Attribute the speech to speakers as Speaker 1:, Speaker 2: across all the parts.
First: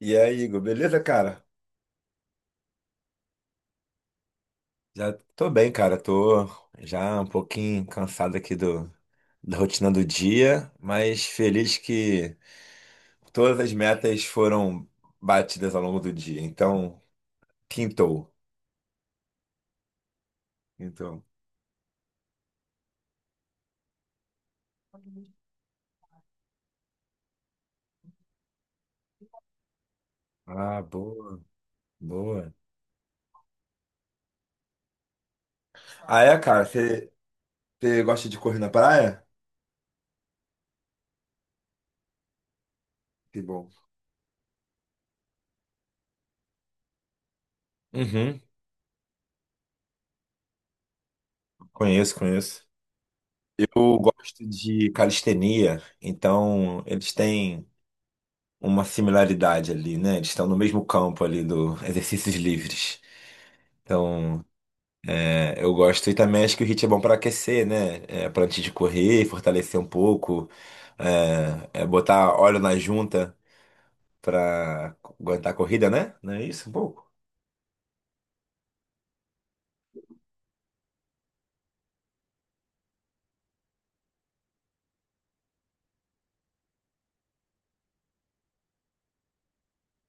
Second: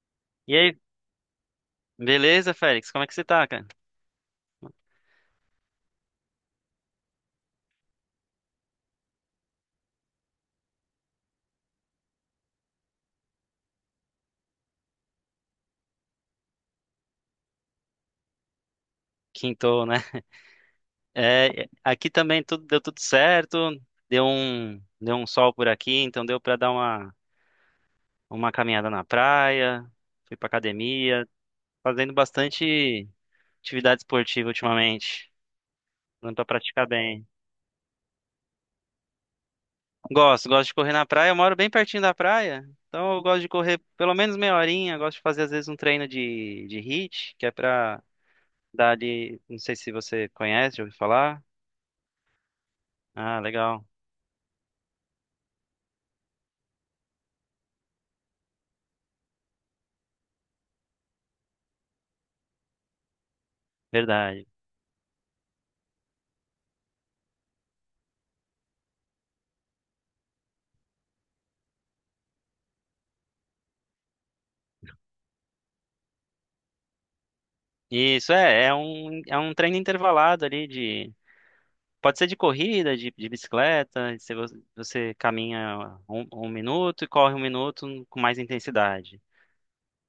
Speaker 1: E aí,
Speaker 2: E
Speaker 1: Igor,
Speaker 2: aí,
Speaker 1: beleza, cara?
Speaker 2: beleza, Félix? Como é que você tá, cara?
Speaker 1: Já tô bem, cara. Tô já um pouquinho cansado aqui da rotina do dia, mas feliz que todas as metas foram batidas ao longo do dia. Então, quintou.
Speaker 2: Quintou, né?
Speaker 1: Então.
Speaker 2: É, aqui também tudo deu tudo certo. Deu um sol por aqui, então deu pra dar uma caminhada na praia. Fui pra
Speaker 1: Ah,
Speaker 2: academia,
Speaker 1: boa,
Speaker 2: fazendo
Speaker 1: boa.
Speaker 2: bastante atividade esportiva ultimamente.
Speaker 1: Ah,
Speaker 2: Dando
Speaker 1: é,
Speaker 2: pra
Speaker 1: cara?
Speaker 2: praticar
Speaker 1: Você
Speaker 2: bem.
Speaker 1: você gosta de correr na praia?
Speaker 2: Gosto, gosto de correr na praia. Eu moro bem pertinho da praia, então eu gosto
Speaker 1: Que
Speaker 2: de
Speaker 1: bom.
Speaker 2: correr pelo menos meia horinha. Gosto de fazer às vezes um treino de HIIT, que é pra
Speaker 1: Uhum,
Speaker 2: dar ali. Não sei se você conhece, já ouviu falar.
Speaker 1: conheço, conheço.
Speaker 2: Ah, legal.
Speaker 1: Eu gosto de calistenia, então eles têm uma similaridade ali, né? Eles estão no mesmo campo ali do exercícios livres. Então,
Speaker 2: Verdade.
Speaker 1: é, eu gosto e também acho que o HIIT é bom para aquecer, né? É, para antes de correr, fortalecer um pouco, é botar óleo na junta para aguentar a corrida, né? Não é isso? Um pouco.
Speaker 2: Isso é um treino intervalado ali de. Pode ser de corrida, de bicicleta, se você caminha um minuto e corre um minuto com mais intensidade.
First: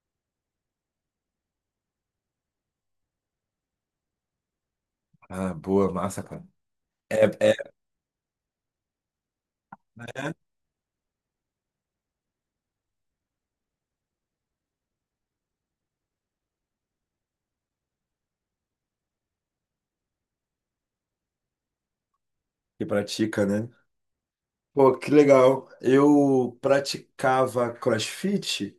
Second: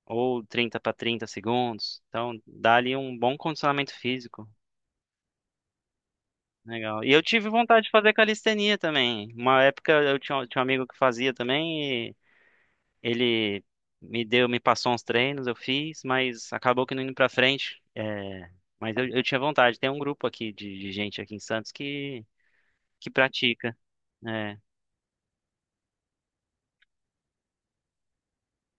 Speaker 2: Ou 30 para 30 segundos. Então, dá ali um bom condicionamento físico.
Speaker 1: Ah, boa, massa, cara.
Speaker 2: Legal. E eu
Speaker 1: É,
Speaker 2: tive
Speaker 1: é,
Speaker 2: vontade de fazer calistenia também. Uma época eu
Speaker 1: né?
Speaker 2: tinha um amigo que fazia também. Ele me me passou uns treinos, eu fiz, mas acabou que não indo pra frente. É, mas eu tinha vontade. Tem um grupo aqui de gente aqui em Santos
Speaker 1: Que
Speaker 2: que
Speaker 1: pratica, né?
Speaker 2: pratica, né?
Speaker 1: Pô, que legal. Eu praticava CrossFit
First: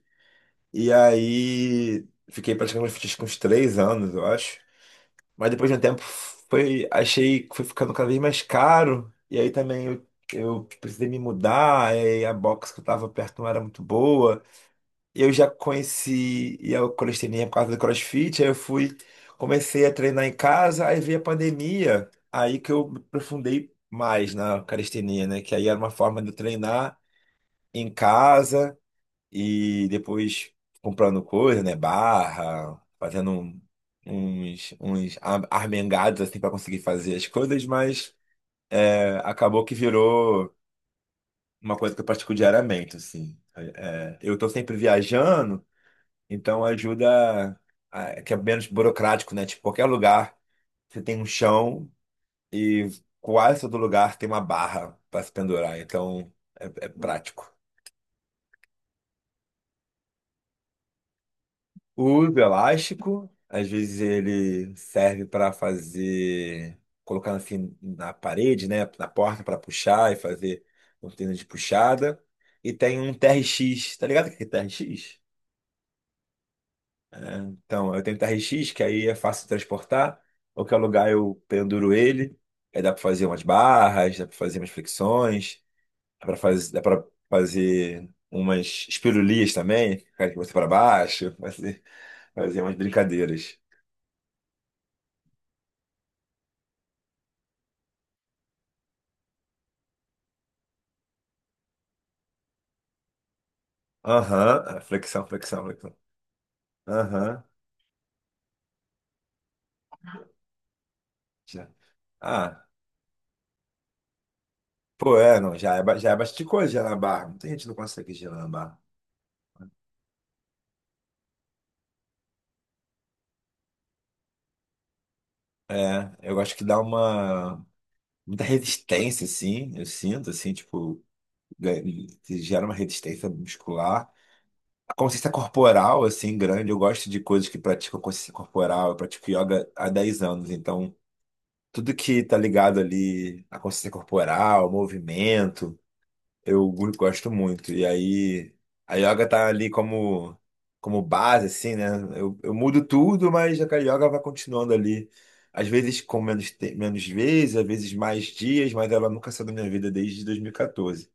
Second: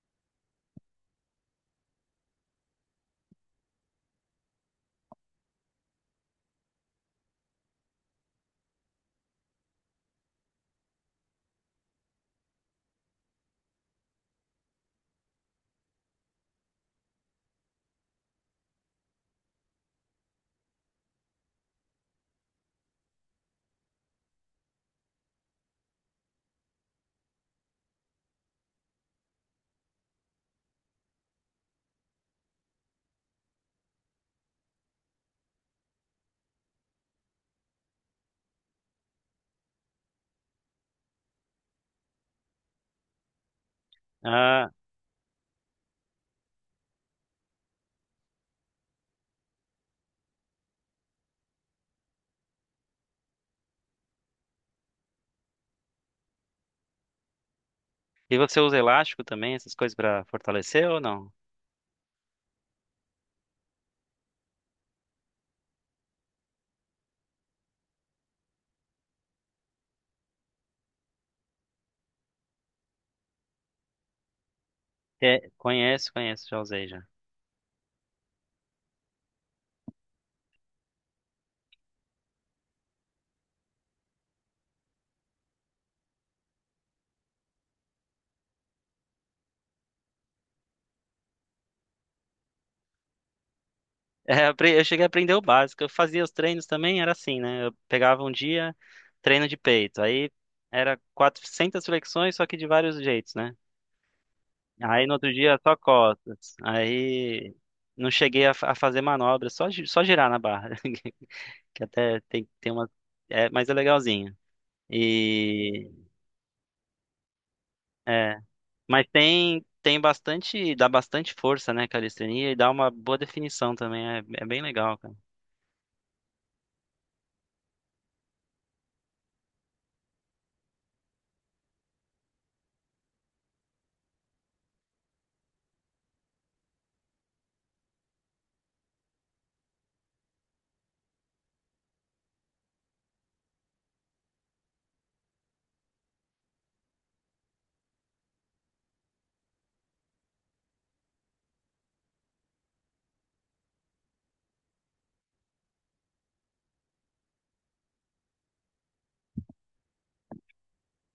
Speaker 1: e aí fiquei praticando CrossFit com uns 3 anos, eu acho. Mas depois de um tempo foi, achei que foi ficando cada vez mais caro. E aí também eu precisei me mudar, aí a box que eu tava perto não era muito boa. E eu já conheci e a calistenia por causa do CrossFit, aí eu fui, comecei a treinar em casa, aí veio a pandemia, aí que eu me aprofundei mais na calistenia, né? Que aí era uma forma de eu treinar em casa. E depois comprando coisa, né? Barra, fazendo uns armengados assim para conseguir fazer as coisas, mas é, acabou que virou uma coisa que eu pratico diariamente, assim. Eu tô
Speaker 2: Ah,
Speaker 1: sempre viajando, então ajuda que é menos burocrático, né? Tipo, qualquer lugar você tem um chão e quase todo lugar tem uma barra para se pendurar, então é prático.
Speaker 2: e você usa elástico também, essas coisas pra fortalecer ou não?
Speaker 1: Uso elástico, às vezes ele serve para fazer, colocar assim na parede, né, na porta para puxar e fazer cortina de puxada. E tem um TRX, tá ligado o que é TRX?
Speaker 2: É, conheço, conheço, já usei já.
Speaker 1: Então, eu tenho TRX, que aí é fácil de transportar, qualquer lugar eu penduro ele, aí dá para fazer umas barras, dá para fazer umas flexões, dá para fazer umas espirulias também, ficar de cabeça para baixo, fazer, fazer umas brincadeiras.
Speaker 2: É, eu cheguei a aprender o básico. Eu fazia os treinos também, era assim, né? Eu pegava um dia, treino de peito. Aí era 400 flexões, só que de vários jeitos, né?
Speaker 1: Aham, ah,
Speaker 2: Aí no
Speaker 1: flexão,
Speaker 2: outro dia
Speaker 1: flexão,
Speaker 2: só
Speaker 1: flexão.
Speaker 2: costas.
Speaker 1: Aham,
Speaker 2: Aí não cheguei a, a fazer manobra, só, só girar na barra,
Speaker 1: já.
Speaker 2: que até
Speaker 1: Ah,
Speaker 2: tem uma. É, mas é legalzinho.
Speaker 1: pô, é, não, já é,
Speaker 2: E
Speaker 1: já é bastante coisa girar na barra. Muita gente não consegue girar
Speaker 2: é,
Speaker 1: na barra.
Speaker 2: mas tem bastante, dá bastante força, né, calistenia e dá uma boa definição também, é, é bem legal, cara.
Speaker 1: É, eu acho que dá uma, muita resistência, assim, eu sinto, assim, tipo, ga- gera uma resistência muscular. A consciência corporal, assim, grande, eu gosto de coisas que praticam consciência corporal, eu pratico yoga há 10 anos, então, tudo que tá ligado ali à consciência corporal, ao movimento, eu gosto muito. E aí a yoga tá ali como, como base, assim, né? Eu mudo tudo, mas a yoga vai continuando ali. Às vezes com menos, menos vezes, às vezes mais dias, mas ela nunca saiu da minha vida desde 2014.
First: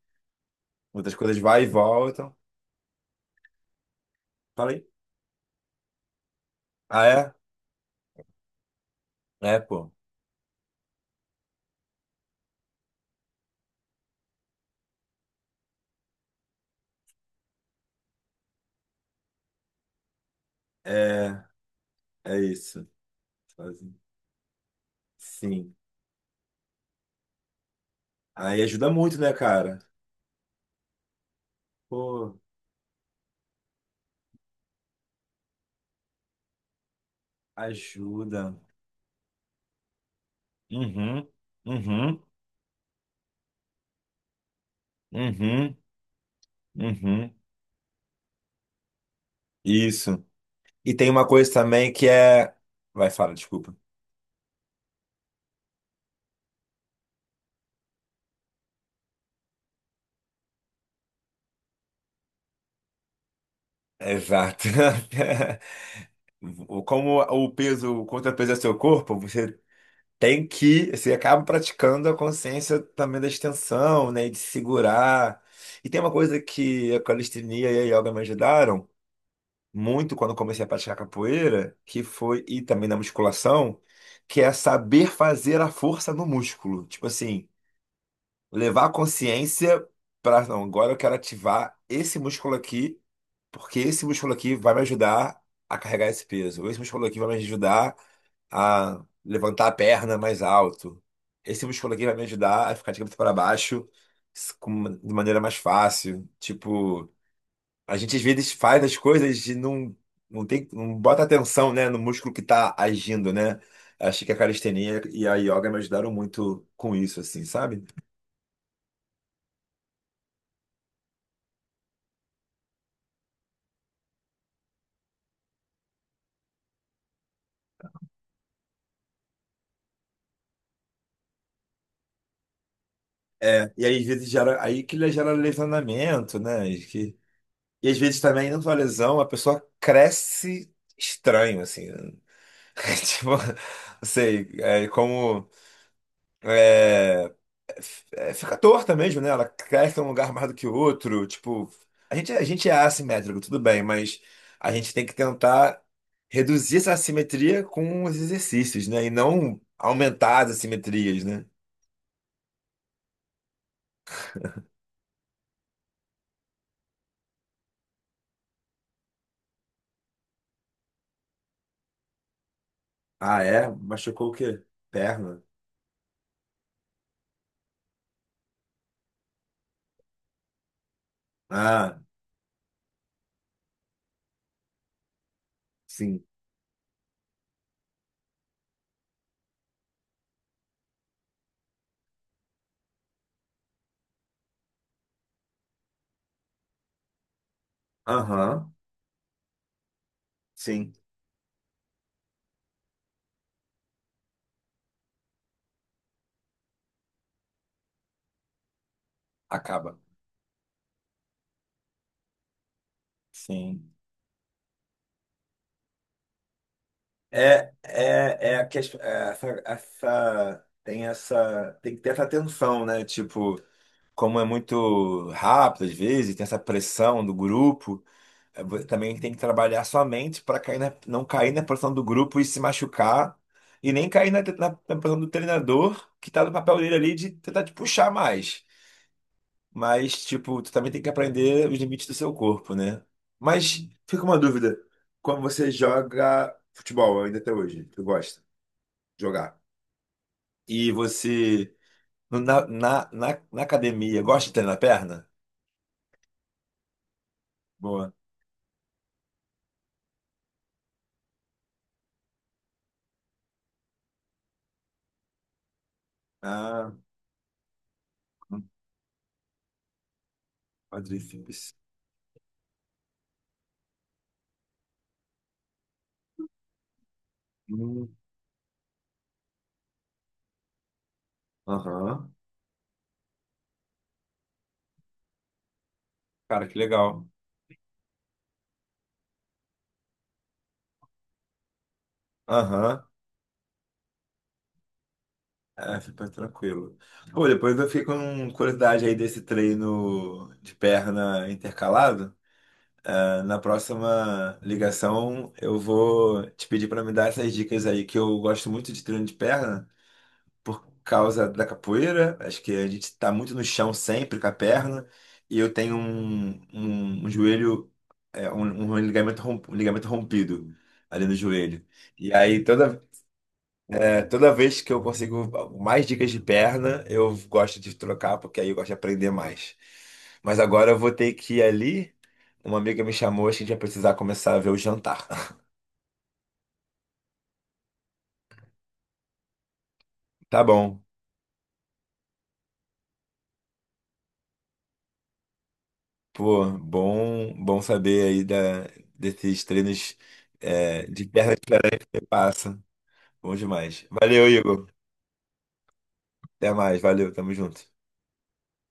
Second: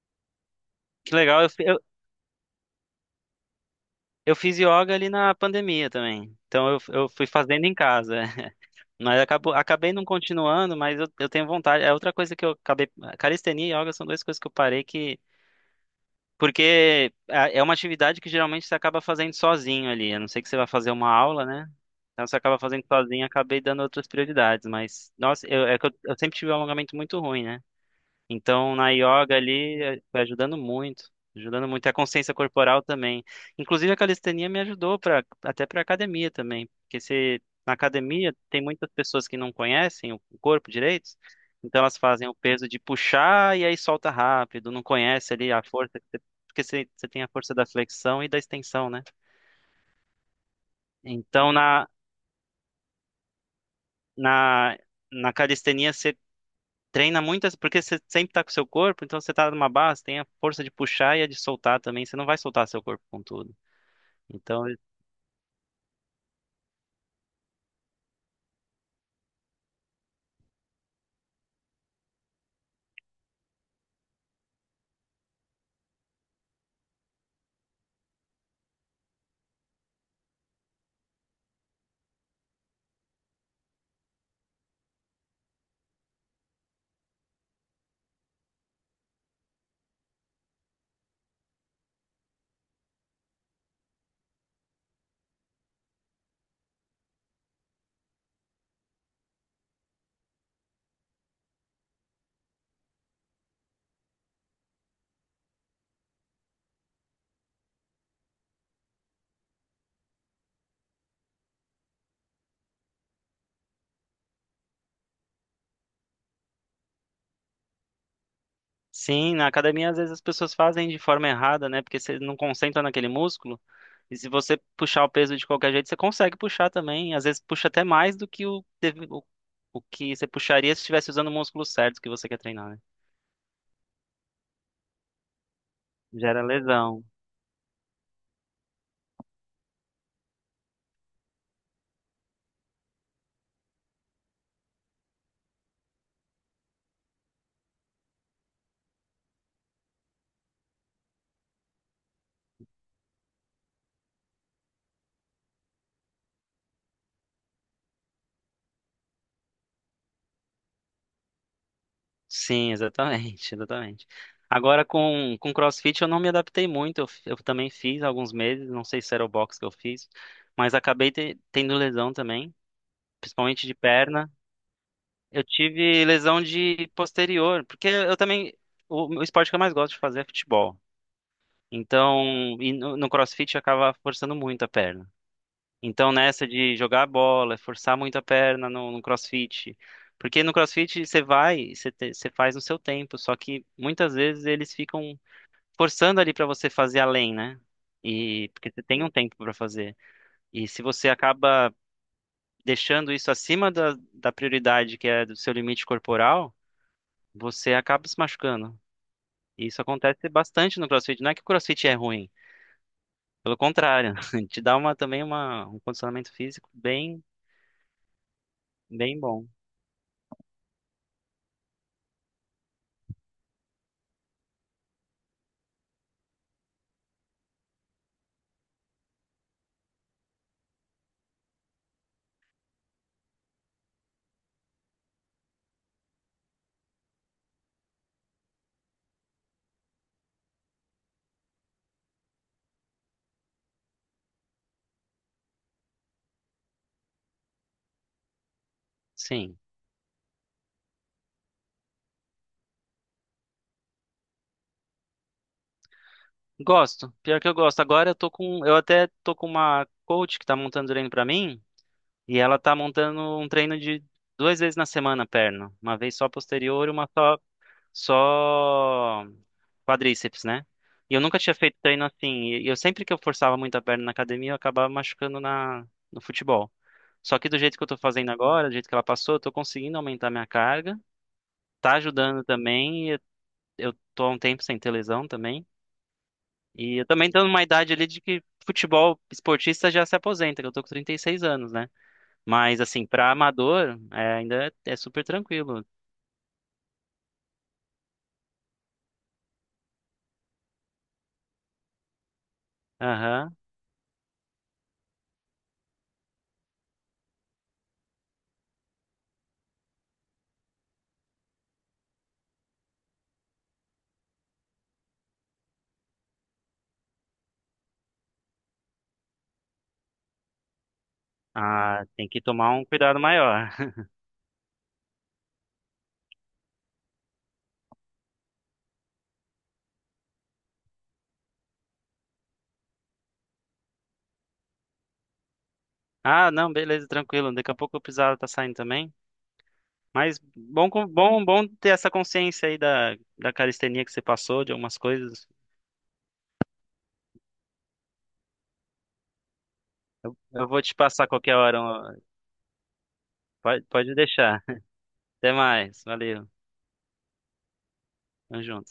Speaker 1: Muitas
Speaker 2: Que
Speaker 1: coisas
Speaker 2: legal,
Speaker 1: vai e voltam.
Speaker 2: eu fiz
Speaker 1: Falei.
Speaker 2: yoga ali na pandemia também. Então
Speaker 1: Ah,
Speaker 2: eu fui
Speaker 1: é?
Speaker 2: fazendo em casa. Mas
Speaker 1: É, pô.
Speaker 2: acabei não continuando, mas eu tenho vontade. É outra coisa que eu acabei. Calistenia e yoga são duas coisas que eu parei que porque é uma atividade que geralmente você acaba fazendo sozinho ali. A não ser que você vá fazer uma
Speaker 1: É,
Speaker 2: aula, né? Então você
Speaker 1: é
Speaker 2: acaba fazendo
Speaker 1: isso.
Speaker 2: sozinho, acabei dando
Speaker 1: Sozinho.
Speaker 2: outras prioridades. Mas, nossa,
Speaker 1: Sim.
Speaker 2: é que eu sempre tive um alongamento muito ruim, né?
Speaker 1: Aí
Speaker 2: Então,
Speaker 1: ajuda
Speaker 2: na
Speaker 1: muito, né,
Speaker 2: yoga
Speaker 1: cara?
Speaker 2: ali, foi ajudando muito. E a consciência
Speaker 1: Pô,
Speaker 2: corporal também. Inclusive, a calistenia me ajudou pra, até para academia também. Porque se, na academia
Speaker 1: ajuda.
Speaker 2: tem muitas pessoas que não conhecem o corpo direito,
Speaker 1: Uhum,
Speaker 2: então elas
Speaker 1: uhum,
Speaker 2: fazem o peso de puxar e aí solta rápido, não conhece ali a
Speaker 1: uhum,
Speaker 2: força, porque você tem a
Speaker 1: uhum.
Speaker 2: força da flexão e da extensão, né?
Speaker 1: Isso. E tem uma
Speaker 2: Então,
Speaker 1: coisa também que é. Vai, fala, desculpa.
Speaker 2: na, na calistenia, treina muitas, porque você sempre tá com o seu corpo, então você tá numa base, tem a força de puxar e a de soltar também, você não vai soltar seu corpo com tudo. Então,
Speaker 1: Exato. Como o peso, o contrapeso é seu corpo, você tem que, você acaba praticando a consciência também da extensão, né? E de segurar. E tem uma coisa que a calistenia e a yoga me ajudaram muito quando eu comecei a praticar capoeira, que foi, e também na musculação, que é saber fazer a força no músculo. Tipo assim, levar a consciência para, não, agora eu quero ativar esse músculo aqui. Porque esse músculo aqui vai me ajudar a carregar esse peso. Esse músculo aqui vai me ajudar a levantar a perna mais alto. Esse músculo aqui vai me ajudar a ficar de cabeça para baixo de maneira mais fácil. Tipo, a gente às vezes faz as coisas e não, não tem, não bota atenção, né, no músculo que tá agindo, né? Achei que a calistenia e a yoga me ajudaram muito com isso, assim, sabe?
Speaker 2: sim, na academia às vezes as pessoas fazem de forma errada, né? Porque você não concentra naquele músculo, e se você puxar o peso de qualquer jeito, você consegue puxar também, às vezes puxa até mais do que o que você puxaria se estivesse usando o músculo certo que você quer treinar, né?
Speaker 1: É, e aí às vezes gera, aí que gera lesionamento,
Speaker 2: Gera
Speaker 1: né?
Speaker 2: lesão.
Speaker 1: E às vezes também, não só lesão, a pessoa cresce estranho, assim. né? Tipo, não sei, é como. É, é, é, fica torta mesmo, né? Ela cresce em um lugar mais do que o outro. Tipo, a gente é assimétrico, tudo bem, mas a gente tem que tentar reduzir essa assimetria com os exercícios, né? E não aumentar as assimetrias, né?
Speaker 2: Sim, exatamente, exatamente. Agora com CrossFit eu não me adaptei muito, eu também fiz alguns meses, não sei se era o box que eu fiz, mas acabei tendo lesão também,
Speaker 1: Ah,
Speaker 2: principalmente
Speaker 1: é?
Speaker 2: de
Speaker 1: Machucou o
Speaker 2: perna.
Speaker 1: quê? Perna?
Speaker 2: Eu tive lesão de posterior, porque eu também, o esporte que eu mais gosto de fazer é futebol.
Speaker 1: Ah,
Speaker 2: Então, e no CrossFit acaba forçando muito a perna. Então,
Speaker 1: sim.
Speaker 2: nessa de jogar a bola, forçar muito a perna no CrossFit. Porque no CrossFit você vai, você faz no seu tempo, só que muitas vezes eles ficam forçando ali pra você fazer além, né? E porque
Speaker 1: Aham,
Speaker 2: você tem um tempo pra fazer. E se
Speaker 1: sim.
Speaker 2: você acaba deixando isso acima da prioridade que é do seu limite corporal, você acaba se machucando. E isso
Speaker 1: Acaba.
Speaker 2: acontece bastante no CrossFit. Não é que o CrossFit é ruim, pelo
Speaker 1: Sim.
Speaker 2: contrário, te dá uma também um condicionamento físico bem,
Speaker 1: É, é, é a ques-
Speaker 2: bem
Speaker 1: é
Speaker 2: bom.
Speaker 1: essa, tem essa tem que ter essa tensão, né? Tipo, como é muito rápido às vezes, tem essa pressão do grupo, é, também tem que trabalhar sua mente para não cair na pressão do grupo e se machucar, e nem cair na pressão do treinador, que tá no papel dele ali de tentar te puxar mais. Mas, tipo, tu também tem que aprender os limites do seu corpo, né? Mas fica uma dúvida, quando você joga futebol ainda até hoje, tu gosta?
Speaker 2: Sim.
Speaker 1: Jogar. E você, na academia, gosta de treinar a perna?
Speaker 2: Gosto, pior que eu gosto. Agora
Speaker 1: Boa.
Speaker 2: eu tô com, eu até tô com uma coach que tá montando treino pra mim, e ela tá montando um treino de duas vezes na semana perna, uma vez só posterior
Speaker 1: Ah,
Speaker 2: e uma só
Speaker 1: hum,
Speaker 2: só quadríceps, né? E eu nunca tinha
Speaker 1: quadríceps.
Speaker 2: feito treino assim, e eu sempre que eu forçava muito a perna na academia, eu acabava machucando na no futebol. Só que do jeito que eu tô
Speaker 1: Hum,
Speaker 2: fazendo agora, do jeito que ela passou, eu tô conseguindo aumentar minha carga, tá
Speaker 1: Aham.
Speaker 2: ajudando também, e eu tô há um tempo sem ter lesão também.
Speaker 1: Cara, que
Speaker 2: E eu
Speaker 1: legal.
Speaker 2: também tô numa idade ali de que futebol esportista já se aposenta, que eu tô com 36 anos, né? Mas assim,
Speaker 1: Aham.
Speaker 2: pra amador, é, ainda é super tranquilo.
Speaker 1: É, fica tranquilo. Pô, depois eu fiquei com curiosidade aí desse treino de perna intercalado. Ah,
Speaker 2: Aham.
Speaker 1: na próxima ligação, eu vou te pedir para me dar essas dicas aí, que eu gosto muito de treino de perna por causa da capoeira. Acho que a gente está muito no chão sempre com a perna. E eu tenho um joelho, é, um ligamento, um ligamento rompido ali no joelho.
Speaker 2: Ah, tem
Speaker 1: E
Speaker 2: que
Speaker 1: aí
Speaker 2: tomar um
Speaker 1: toda,
Speaker 2: cuidado maior.
Speaker 1: é, toda vez que eu consigo mais dicas de perna, eu gosto de trocar, porque aí eu gosto de aprender mais. Mas agora eu vou ter que ir ali. Uma amiga me chamou, acho que a gente vai precisar começar a ver o jantar.
Speaker 2: Ah, não, beleza, tranquilo. Daqui a pouco o Pizarro tá saindo também. Mas
Speaker 1: Tá
Speaker 2: bom,
Speaker 1: bom.
Speaker 2: bom, bom ter essa consciência aí da calistenia que você passou, de algumas coisas.
Speaker 1: Pô, bom, bom saber aí desses treinos
Speaker 2: Eu vou te
Speaker 1: de
Speaker 2: passar
Speaker 1: terra
Speaker 2: qualquer hora,
Speaker 1: diferente
Speaker 2: ó.
Speaker 1: que você passa. Bom demais.
Speaker 2: Pode
Speaker 1: Valeu,
Speaker 2: deixar.
Speaker 1: Igor.
Speaker 2: Até mais. Valeu.
Speaker 1: Até mais. Valeu, tamo junto.
Speaker 2: Tamo junto.